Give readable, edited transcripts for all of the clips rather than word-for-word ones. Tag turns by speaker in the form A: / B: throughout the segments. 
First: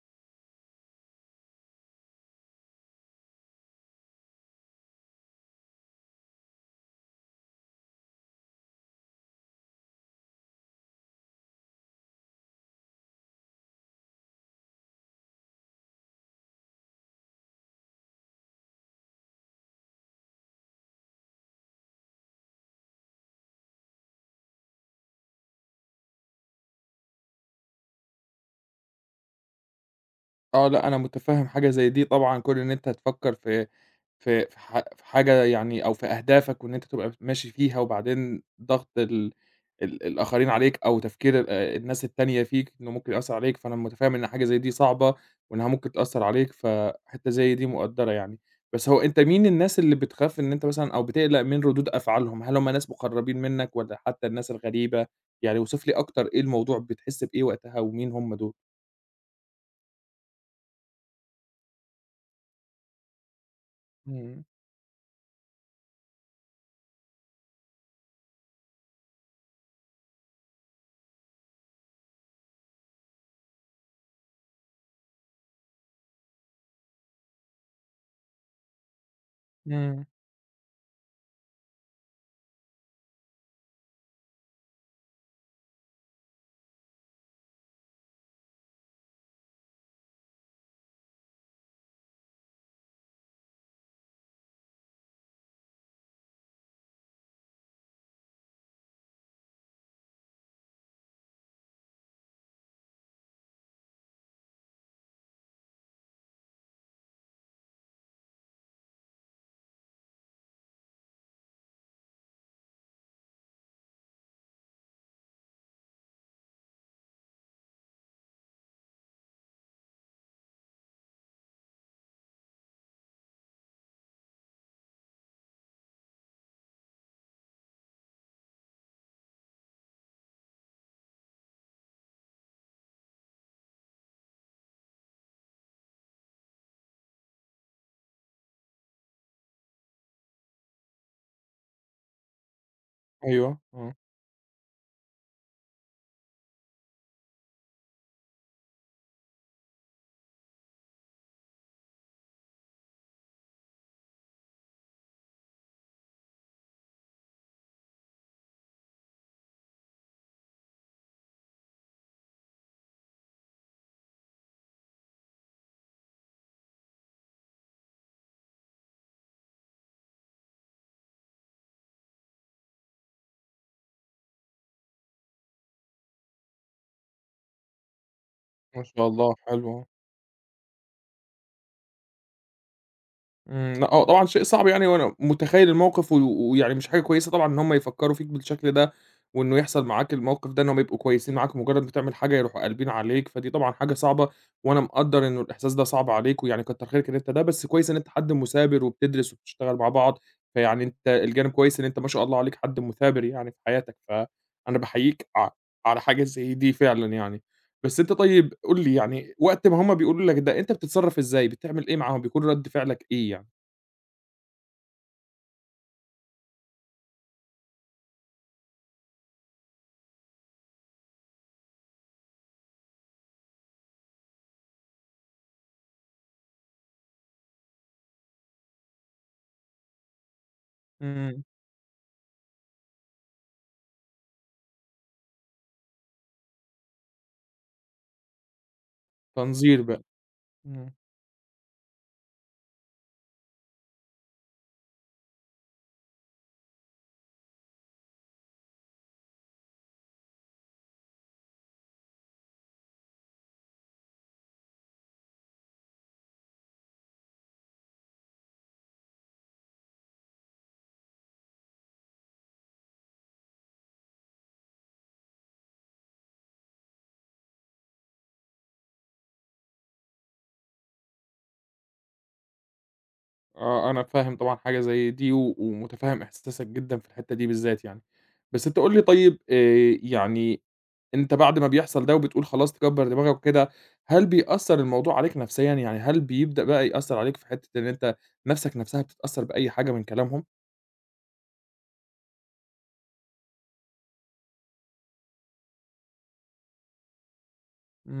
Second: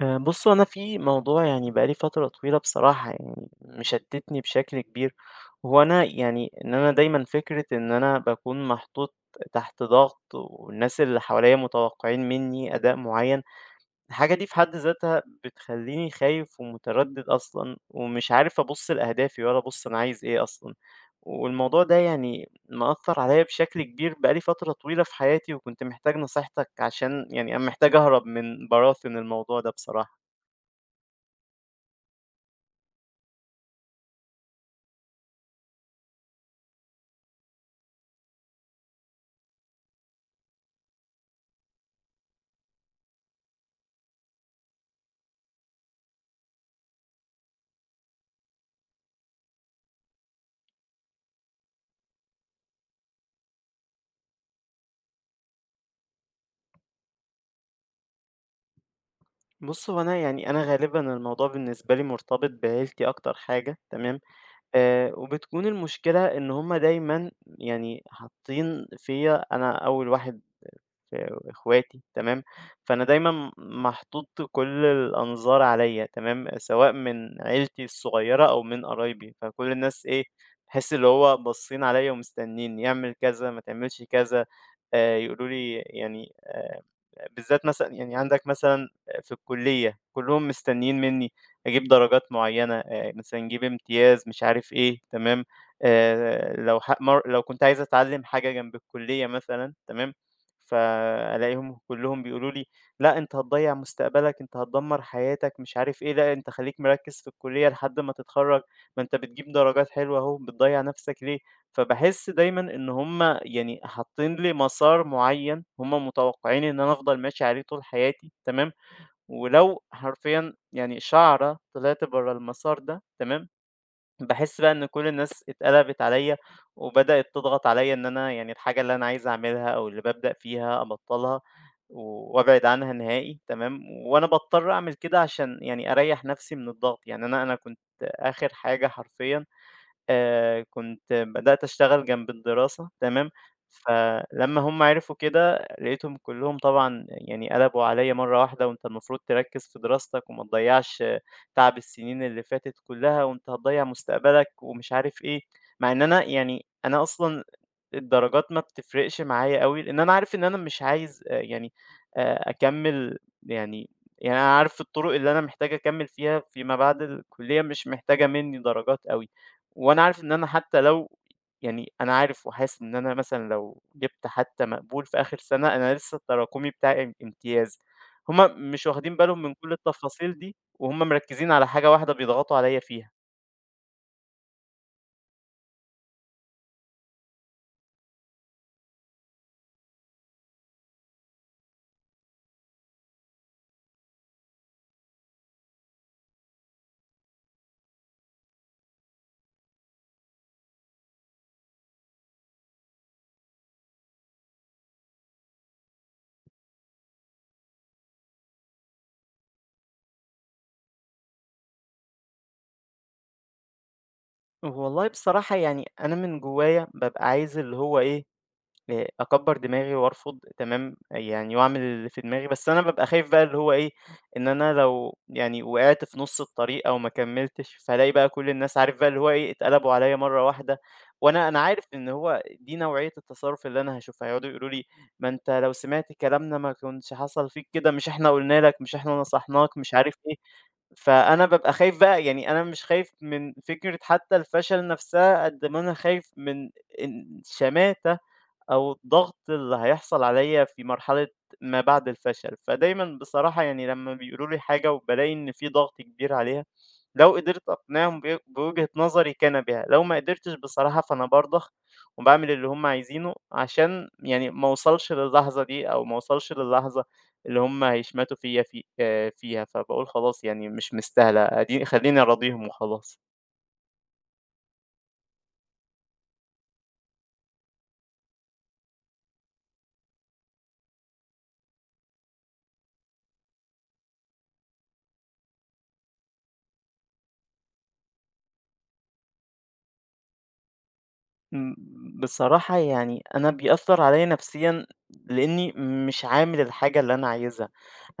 A: بُص، هو أنا في موضوع يعني بقى لي فترة طويلة بصراحة يعني مشتتني بشكل كبير، وهو أنا يعني إن أنا دايمًا فكرة إن أنا باكون محطوط تحت ضغط، والناس اللي حواليّا متوقعين مني أداء معين، الحاجة دي في حد ذاتها بتخليني خايف ومتردد أصلًا، ومش عارف أبُص لأهدافي ولا أبُص أنا عايز إيه أصلًا، والموضوع ده يعني مأثّر عليّا بشكل كبير بقى لي فترة طويلة في حياتي، وكنت محتاج نصيحتك عشان يعني أنا محتاج أهرب من براثن الموضوع ده بصراحة.
B: آه، لأ، أنا متفهم حاجة زي دي طبعًا، كون إن أنت هتفكر في حاجة يعني أو في أهدافك، وإن أنت تبقى ماشي فيها، وبعدين ضغط ال ال الآخرين عليك، أو تفكير الناس التانية فيك، إنه ممكن يأثّر عليك، فأنا متفهم إن حاجة زي دي صعبة، وإنها ممكن تأثّر عليك، فحتّة زي دي مقدّرة يعني. بس هو أنت مين الناس اللي بتخاف إن أنت مثلًا أو بتقلق من ردود أفعالهم؟ هل هم ناس مقربين منك، والّا حتى الناس الغريبة؟ يعني اوصف لي أكتر إيه الموضوع، بتحس بإيه وقتها، ومين هم دول؟
A: بُص، هو أنا يعني أنا غالبًا الموضوع بالنسبة لي مرتبط بعيلتي أكتر حاجة تمام.
B: إمم.
A: وبتكون المشكلة إن هُم دايمًا يعني حاطين فيّا أنا أول واحد وإخواتي تمام، فأنا دايمًا محطوط كل الأنظار عليّا تمام، سواء من عيلتي الصغيرة أو من قرايبي، فكل
B: إمم.
A: الناس إيه، تحس اللي هو باصين عليّا ومستنيين يعمل كذا، ما تعملش كذا، يقولوا لي يعني، بالذات مثلًا يعني عندك مثلًا في الكلية، كلّهم مستنيين منّي أجيب درجات معيّنة، مثلًا جيب امتياز مش عارف إيه تمام. لو ح مر لو كنت عايز أتعلم حاجة جنب الكلية مثلًا تمام، فالاقيهم كلهم بيقولوا لي: "لأ أنت هتضيّع مستقبلك، أنت هتدمّر حياتك،" مش عارف إيه، "لأ أنت خلّيك مركّز في الكلية لحد ما تتخرّج، ما أنت بتجيب درجات حلوة أهو، بتضيّع نَفْسك ليه؟" فباحس دايمًا إن هُم يعني حاطّين لي مسار معيّن، هُم متوقّعين إن أنا أفضل ماشي عليه طول حياتي، تمام، ولو حرفيًا يعني شَعرة طلعت برّه المسار ده، تمام، باحس بقى إن كل الناس اتقلبت عليّا، وبدأت تضغط عليّا إن أنا يعني الحاجة اللي أنا عايز أعملها أو اللي بابدأ فيها أبطّلها و وأبعد عنها نهائي تمام، وأنا باضطر أعمل كده عشان يعني أريّح نفسي من الضغط، يعني أنا كنت آخر حاجة حرفيًا كنت بدأت أشتغل جنب الدراسة تمام.
B: أيوه، آه.
A: فلمّا هُم عرفوا كده لقيتهم كلّهم طبعًا يعني قلبوا عليّا مرّة واحدة، وأنت المفروض تركّز في دراستك وما تضيّعش تعب السنين اللي فاتت كلّها، وأنت هتضيّع مستقبلك ومش عارف إيه، مع إن أنا يعني أنا أصلًا الدرجات ما بتفرقش معايا أوي، لإن أنا عارف إن أنا مش عايز يعني أكمّل يعني يعني أنا عارف الطرق اللي أنا محتاج أكمّل فيها فيما بعد الكلية مش محتاجة منّي درجات أوي. وأنا عارف إن أنا حتى لو يعني أنا عارف وحاسس إن أنا مثلًا لو جِبت حتى مقبول في آخر سنة، أنا لسه التراكمي بتاعي امتياز، هُم
B: ما
A: مش
B: شاء
A: واخدين
B: الله،
A: بالهم من كل
B: حلو.
A: التفاصيل دي، وهُم مركّزين على حاجة واحدة بيضغطوا عليَّ فيها.
B: آه، إمم، لأ هو طبعًا شيء صعب يعني وأنا متخيّل الموقف، و ويعني مش حاجة كويسة طبعًا إن هُم يفكّروا فيك بالشكل ده، وإنه يحصل معاك الموقف ده إن هُم يبقوا كويسين معاك مجرّد ما تعمل حاجة يروحوا قالبين عليك، فدي طبعًا حاجة صعبة، وأنا مقدّر إنه الإحساس ده صعب عليك ويعني كتّر خيرك إن أنت ده، بس كويس إن أنت حد مثابر وبتدرس وبتشتغل مع بعض، فيعني أنت الجانب كويس إن أنت ما شاء الله عليك حد مثابر يعني في حياتك، فأنا باحييك على حاجة زي دي فعلًا يعني. بس أنت طيب قُل لي يعني وقت ما هُم بيقولوا لك ده، أنت بتتصرّف إزاي، بتعمل إيه معاهم، بيكون رَد فعلك إيه يعني؟
A: والله بصراحة يعني أنا من جوايا بابقى عايز اللي هو إيه، أكبّر دماغي وأرفض تمام، يعني وأعمل اللي في دماغي، بس أنا بابقى خايف بقى اللي هو إيه، إن أنا لو يعني وقعت في نُص الطريق أو ما كمّلتش، فالاقي بقى كل الناس عارف بقى اللي هو إيه، اتقلبوا عليّا مرّة واحدة،
B: إمم.
A: وأنا عارف إن هو دي نوعية التصرُّف اللي أنا هاشوفها، هيقعدوا يقولوا لي: "ما أنت لو سمعت كلامنا ما كنش حصل فيك كده، مش إحنا قُلنا لك، مش إحنا نصحناك."
B: تنظير
A: مش
B: بقى.
A: عارف إيه.
B: إمم.
A: فأنا بابقى خايف بقى، يعني أنا مش خايف من فكرة حتّى الفشل نَفْسها قد ما أنا خايف من إن شماتة أو الضغط اللي هيحصل عليَّ في مرحلة ما بعد الفشل، فدايمًا بصراحة يعني لمّا بيقولوا لي حاجة وبالاقي إن في ضغط كبير عليها، لو قدرت أقنعهم ب بوجهة نظري كان بها، لو ما قدرتش بصراحة فأنا بارضخ وباعمل اللي هُم عايزينه عشان يعني ما اوصلش للحظة دي أو ما اوصلش للحظة اللي هُم هيشمتوا فيَّ في فيها، فباقول خلاص يعني مش مستاهلة أدي خلّيني أراضيهم وخلاص.
B: آه، أنا فاهم طبعًا حاجة زي دي و ومُتفهّم إحساسك جدًا في الحتّة دي بالذات يعني، بس أنت قُل لي طيب يعني أنت بعد ما بيحصل ده وبتقول خلاص تكبّر دماغك وكده، هل بيأثّر الموضوع عليك نفسيًا، يعني هل بيبدأ بقى يأثّر عليك في حتّة إن أنت نَفْسك نَفْسها بتتأثّر بأي حاجة من كلامهم؟
A: إمم. بصراحة يعني أنا بيأثّر عليّا نفسيًا لإنّي مش عامل الحاجة اللي أنا عايزها.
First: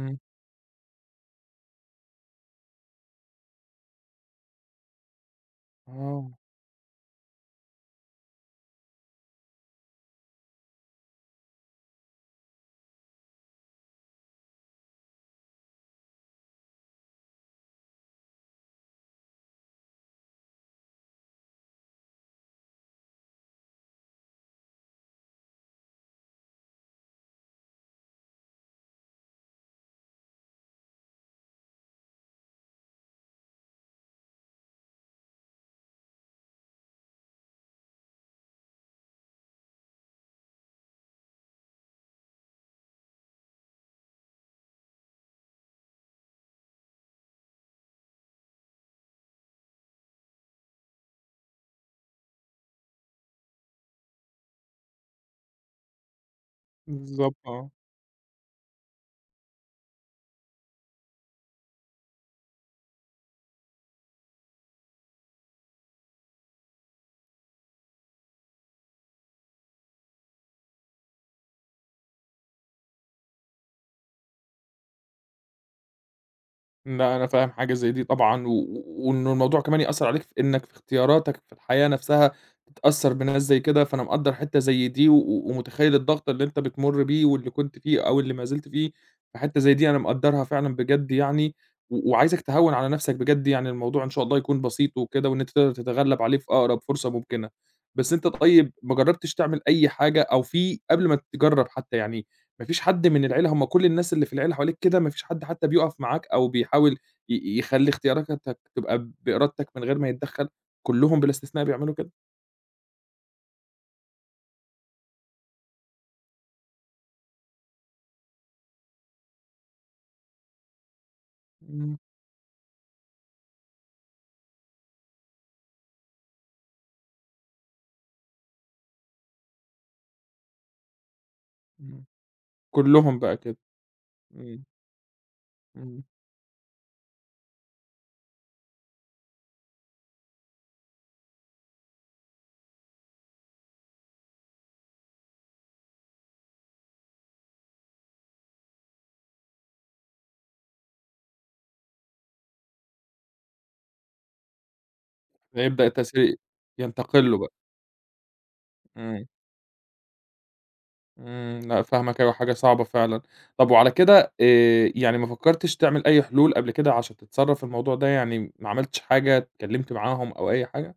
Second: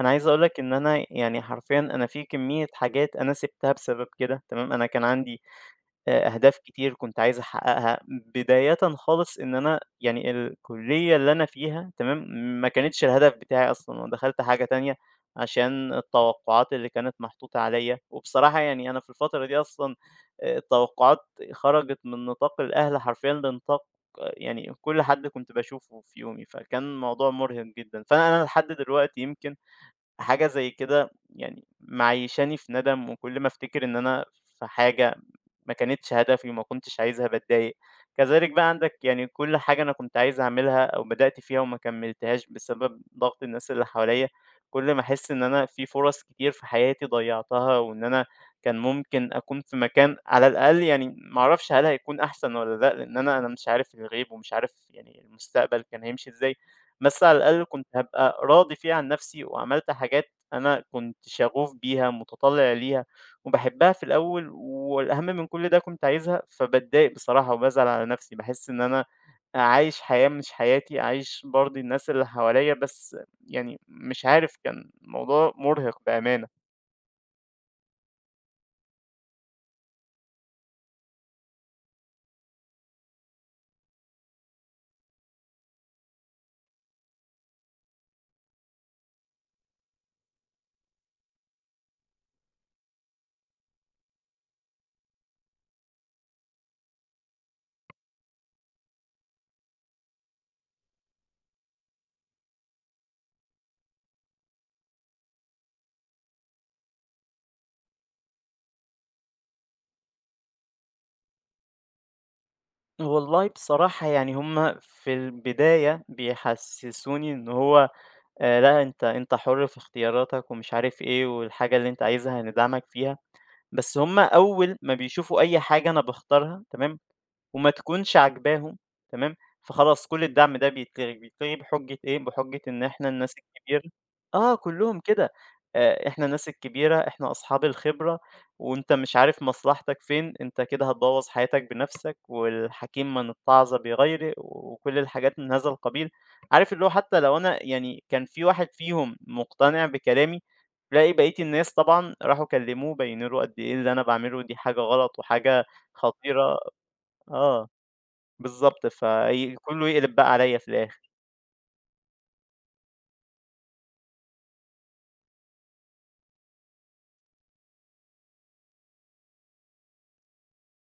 A: أنا عايز أقول لك إن أنا يعني حرفيًا أنا في كمية حاجات أنا سِبتها بسبب كده تمام، أنا كان عندي
B: آه،
A: أهداف كتير كنت عايز أحققها، بدايةً خالص إن أنا يعني الكلية اللي أنا فيها تمام، ما كانتش الهدف بتاعي أصلًا، أنا دخلت حاجة تانية عشان التوقعات اللي كانت محطوطة عليَّ، وبصراحة يعني أنا في الفترة دي أصلًا التوقعات خرجت من نطاق الأهل حرفيًا لنطاق يعني كل حد كنت باشوفه في يومي، فكان الموضوع مرهق جدًا، فأنا لحد دلوقتي يمكن حاجة زي كده يعني معيّشاني في ندم، وكل ما أفتكر إن أنا في حاجة ما كانتش هدفي وما كنتش عايزها باتضايق. كذلك بقى عندك يعني كل حاجة أنا كنت عايز أعملها أو بدأت فيها وما كمّلتهاش بسبب ضغط الناس اللي حواليّا، كل ما أحس إن أنا في فرص كتير في حياتي ضيّعتها، وإن أنا كان ممكن أكون في مكان على الأقل يعني ما أعرفش هل هيكون أحسن والّا لأ، لإن أنا مش عارف الغيب ومش عارف يعني المستقبل كان هيمشي إزاي. بس
B: بالضبط،
A: على الأقل
B: آه.
A: كنت هابقى راضي فيها عن نفسي وعملت حاجات أنا كنت شغوف بيها متطلع ليها وباحبها في الأول، والأهم من كل ده كنت عايزها، فباتضايق بصراحة وبازعل على نفسي، باحس إن أنا عايش حياة مش حياتي، عايش برضي الناس اللي حواليا بس، يعني مش عارف، كان الموضوع مرهق بأمانة.
B: لأ، أنا فاهم حاجة زي دي طبعًا، و وإنه الموضوع كمان يأثّر عليك في إنك في اختياراتك في الحياة نفسها تتأثّر بناس زي كده، فأنا مقدّر حتّة زي دي، و و- ومتخيّل الضغط اللي أنت بتمُر بيه واللي كنت فيه أو اللي ما زلت فيه، فحتّة زي دي أنا مقدّرها فعلًا بجد يعني، و وعايزك تهوّن على نفسك بجد يعني الموضوع إن شاء الله يكون بسيط وكده، وإن أنت تقدر تتغلّب عليه في أقرب فرصة ممكنة. بس أنت طيب ما جرّبتش تعمل أي حاجة أو في قبل ما تجرّب حتّى يعني ما فيش حد من العيلة، هم كل الناس اللي في العيلة حواليك كده، ما فيش حد حتى بيُقف معاك أو بيحاول يخلّي اختياراتك تبقى بإرادتك من غير ما يتدخّل، كلّهم بلا استثناء بيعملوا كده؟
A: والله بصراحة يعني هما في البداية بيحسسوني ان هو آه لا، انت حر في اختياراتك ومش عارف ايه، والحاجة اللي
B: إمم،
A: انت عايزها هندعمك فيها، بس هم أول ما بيشوفوا أي حاجة أنا باختارها تمام، وما تكونش عاجباهم تمام، فخلاص كل الدعم ده بيتلغي، بيتلغي بحجة
B: إمم.
A: إيه، بحجة إن إحنا
B: كلّهم
A: الناس
B: بقى كده.
A: الكبيرة. آه،
B: إمم،
A: كلّهم كده.
B: إمم.
A: إحنا الناس الكبيرة، إحنا أصحاب الخبرة، وأنت مش عارف مصلحتك فين، أنت كده هتبوّظ حياتك بنَفْسك، والحكيم من اتعظ بغيره، وكل الحاجات من هذا القبيل، عارف اللي هو حتى لو أنا يعني كان في واحد فيهم مقتنع بكلامي، تلاقي بقية الناس طبعًا راحوا كلّموه بيّنوا له قد إيه اللي أنا باعمله دي حاجة غلط وحاجة
B: فيبدأ التأثير
A: خطيرة،
B: ينتقِل له بقى.
A: آه. بالضبط،
B: إمم،
A: في كلّه يقلب بقى عليّا في الآخر.
B: إمم، لأ فاهمك، أيوه حاجة صعبة فعلًا. طَب وعلى كده، يعني ما فكّرتش تعمل أي حلول قبل كده عشان تتصرّف في الموضوع ده، يعني ما عملتش حاجة، اتكلّمت معاهم أو أي حاجة؟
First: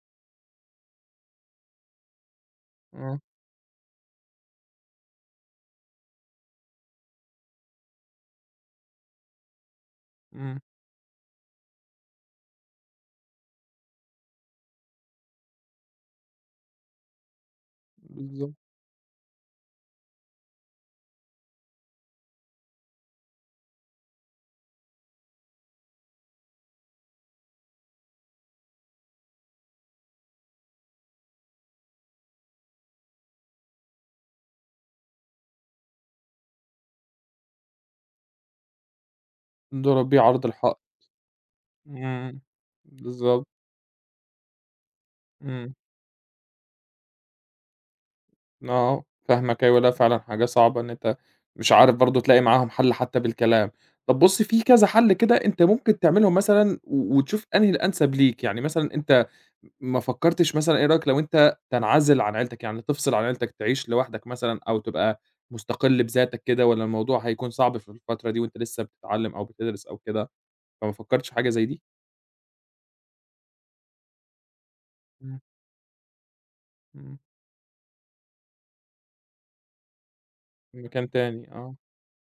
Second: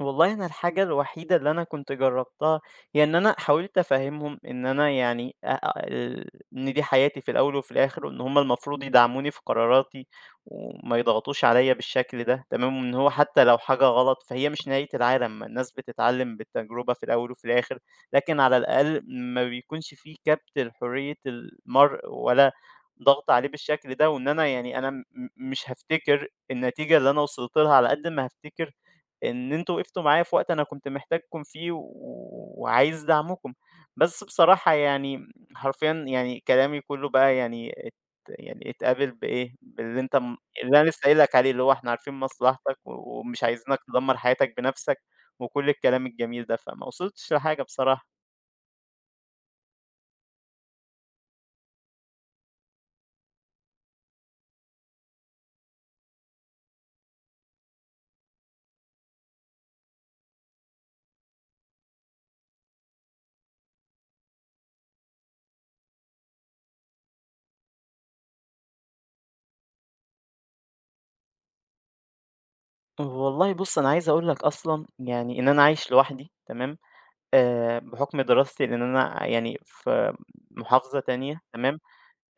A: والله أنا الحاجة الوحيدة اللي أنا كنت جرّبتها، هي إن
B: آه.
A: أنا حاولت أفهّمهم إن أنا يعني أ أ ال إن دي حياتي في الأول وفي الآخر، وإن هم المفروض يدعموني في قراراتي،
B: إمم.
A: وما يضغطوش عليَّ بالشكل ده، تمام، وإن هو حتى لو حاجة غلط فهي مش نهاية العالم، ما الناس بتتعلم بالتجربة في الأول وفي الآخر، لكن
B: بالضبط.
A: على الأقل ما بيكونش في كبت لحرية المرء ولا ضغط عليه بالشكل ده، وإن أنا يعني أنا مش هافتكر النتيجة اللي أنا وصلت لها على قد ما هافتكر إن أنتم وقفتوا معايا في وقت أنا كنت محتاجكم فيه و وعايز دعمكم. بس بصراحة يعني حرفيًا يعني كلامي كُلّه بقى يعني يعني اتقابل بإيه،
B: ده
A: باللي أنت
B: ربيع
A: م
B: عرض
A: اللي
B: الحائط.
A: أنا لسه قايل لك عليه، اللي هو إحنا عارفين
B: إمم،
A: مصلحتك و ومش
B: بالضبط.
A: عايزينك تدمّر حياتك بنَفْسك وكل
B: إمم،
A: الكلام الجميل ده، فما وصلتش لحاجة بصراحة.
B: آه، فاهمك، أيوه، لأ فعلًا حاجة صعبة إن أنت مش عارف برضه تلاقي معاهم حل حتى بالكلام. طب بُص في كذا حل كده أنت ممكن تعملهم مثلًا و وتشوف أنهي الأنسب ليك، يعني مثلًا أنت ما فكرتش مثلًا إيه رأيك لو أنت تنعزل عن عيلتك، يعني تفصل عن عيلتك تعيش لوحدك مثلًا أو تبقى مستقل بذاتك كده والّا الموضوع هيكون صعب في الفترة دي وأنت لسه بتتعلم أو بتدرس أو كده، فما فكرتش في حاجة زي دي؟
A: والله بُص، أنا عايز أقول لك أصلًا يعني
B: إمم،
A: إن أنا عايش لوحدي تمام،
B: إمم.
A: بحُكم دراستي لإن أنا يعني في
B: في
A: محافظة
B: مكان
A: تانية
B: تاني، آه.
A: تمام.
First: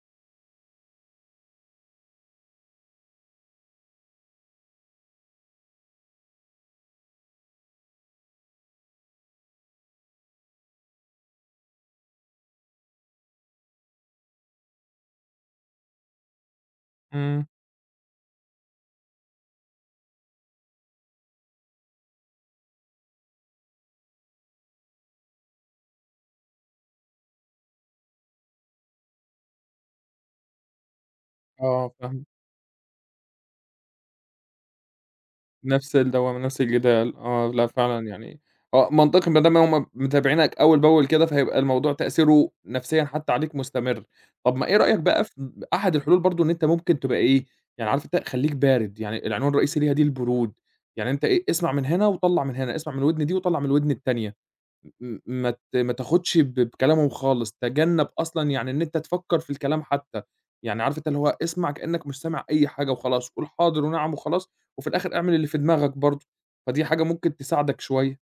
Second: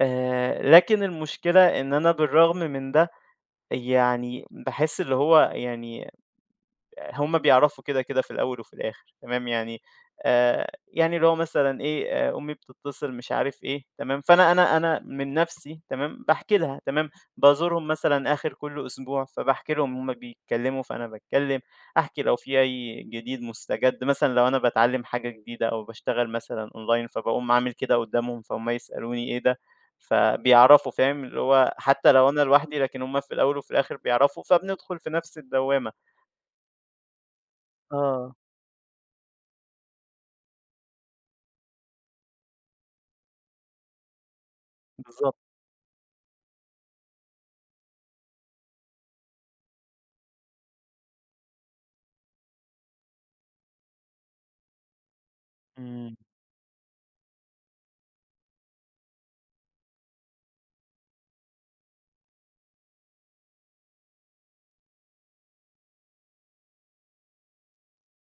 A: لكن المشكلة إن أنا بالرغم من ده، يعني باحس اللي هو يعني هم بيعرفوا كده، كده في الأول وفي الآخر تمام، يعني، يعني اللي هو مثلًا إيه، أمي بتتصل مش عارف إيه تمام، فأنا أنا أنا من نَفْسي تمام، باحكي لها تمام،
B: إمم.
A: بازورهم مثلًا آخِر كل أسبوع، فباحكي لهم هم بيتكلّموا فأنا باتكلّم، أحكي لو في أي جديد مُستجَد، مثلًا لو أنا باتعلّم حاجة جديدة أو باشتغل مثلًا online فباقوم عامل كده قُدّامهم فهُم يسألوني إيه ده، فبيعرفوا فاهم، اللي هو
B: آه
A: حتى
B: فاهمك.
A: لو أنا لوحدي لكن هم في الأول وفي الآخر بيعرفوا، فبندخُل في نَفْس الدوّامة.
B: نفس الدوّامة، نفس الجدال، آه، لأ فعلًا
A: آه.
B: يعني آه، منطقي ما دام هُم متابعينك أول بأول كده، فهيبقى الموضوع تأثيره نفسيًا حتى عليك مستمر. طب ما إيه رأيك بقى
A: بالضبط.
B: في أحد الحلول برضه إن أنت ممكن تبقى إيه، يعني عارف أنت خلّيك بارد، يعني العنوان الرئيسي ليها دي البرود، يعني أنت إيه، اسمع من هنا وطلّع من هنا، اسمع من الودن دي وطلّع من الودن التانية. م ما ت ما
A: إمم.
B: تاخدش بكلامهم خالص، تجنّب أصلًا يعني إن أنت تفكّر في الكلام حتى، يعني عارف أنت اللي هو اسمع كإنّك مش سامع أي حاجة وخلاص، قُل حاضر ونعم وخلاص، وفي الآخر اعمل اللي في دماغك برضه، فدي حاجة ممكن تساعدك شوية.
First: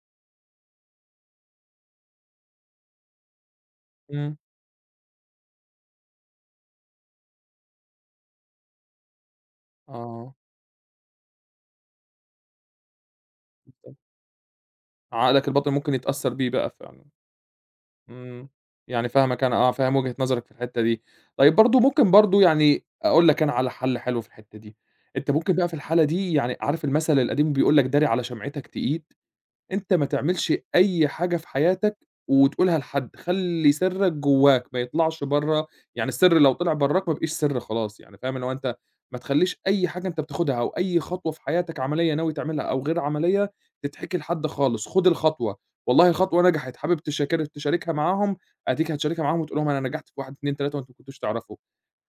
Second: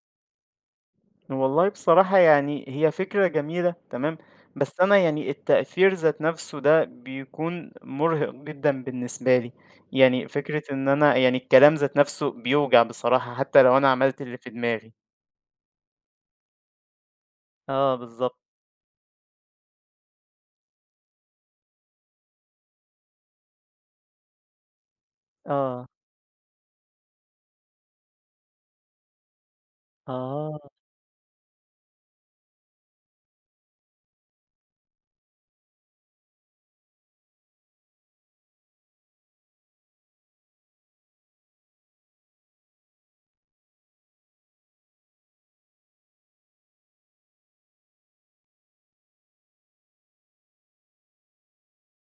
A: والله بصراحة يعني هي فكرة جميلة تمام،
B: إمم.
A: بس أنا يعني التأثير ذات نَفْسه ده بيكون مُرهق جدًا بالنسبة لي، يعني
B: آه،
A: فكرة إن أنا يعني الكلام ذات نَفْسه بيوجع بصراحة حتى لو أنا
B: بالضبط،
A: عملت اللي في دماغي.
B: عقلك الباطن ممكن يتأثّر بيه بقى فعلًا.
A: آه بالضبط.
B: إمم. يعني فاهمك أنا، آه، فاهم وجهة نظرك في الحتّة دي. طيب برضه ممكن برضه يعني أقول لك أنا على حَل حلو في الحتّة دي، أنت ممكن بقى في
A: آه،
B: الحالة دي يعني عارف المثل القديم بيقول لك داري على شمعتك تقيد؟ أنت ما تعملش
A: آه،
B: أي حاجة في حياتك وتقولها لحد، خلّي سرّك جواك ما يطلعش برّه، يعني السر لو طلع برّاك ما بقيش سر خلاص يعني فاهم، اللي هو أنت ما تخلّيش أي حاجة أنت بتاخدها أو أي خطوة في حياتك عملية ناوي تعملها أو غير عملية تتحكي لحد خالص، خُد الخطوة، والله خطوة نجحت حابب تشاركها معاهم، أديك هتشاركها معاهم وتقول لهم أنا نجحت في 1، 2، 3 وأنتم ما كنتوش تعرفوا،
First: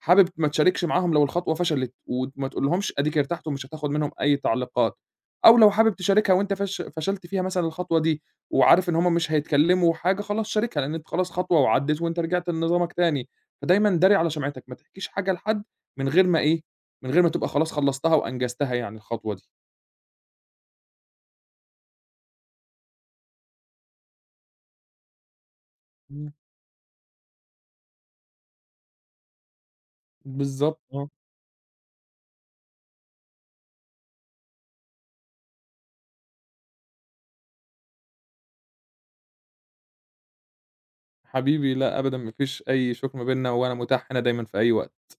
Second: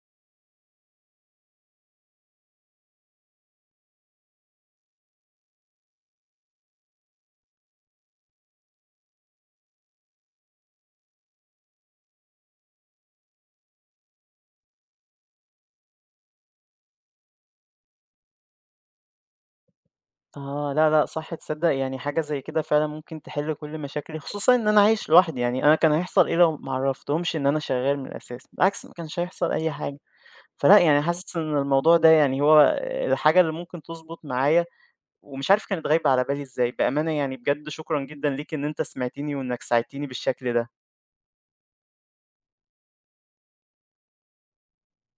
B: حابب ما تشاركش معاهم لو الخطوة فشلت وما تقولهمش أديك ارتحت ومش هتاخد منهم أي تعليقات. أو لو حابب تشاركها وأنت فشلت فيها مثلًا الخطوة دي، وعارف إن هُم مش هيتكلموا حاجة خلاص شاركها، لأن أنت خلاص خطوة وعدِّت وأنت رجعت لنظامك تاني، فدايمًا داري على شمعتك، ما تحكيش حاجة لحد من غير ما إيه، من غير ما تبقى خلاص خلصتها وأنجزتها يعني الخطوة دي.
A: آه، لا، لأ صح، تصدّق يعني حاجة زي كده فعلًا ممكن تحِل كل مشاكلي، خصوصًا إن أنا عايش لوحدي، يعني أنا كان هيحصل
B: إمم،
A: إيه لو ما عرّفتهمش إن أنا شغّال من الأساس؟ بالعكس ما كانش هيحصل أي حاجة. فلأ،
B: بالضبط،
A: يعني
B: آه.
A: حاسس إن الموضوع ده يعني هو الحاجة اللي ممكن تضبط معايا، ومش عارف كانت غايبة على بالي إزاي، بأمانة يعني بجد شكرًا جدًا ليك إن أنت سمعتني وإنك ساعدتني بالشكل ده.
B: حبيبي، لأ أبدًا ما فيش أي شُكر ما بيننا، وأنا متاح هنا دايمًا في أي وقت.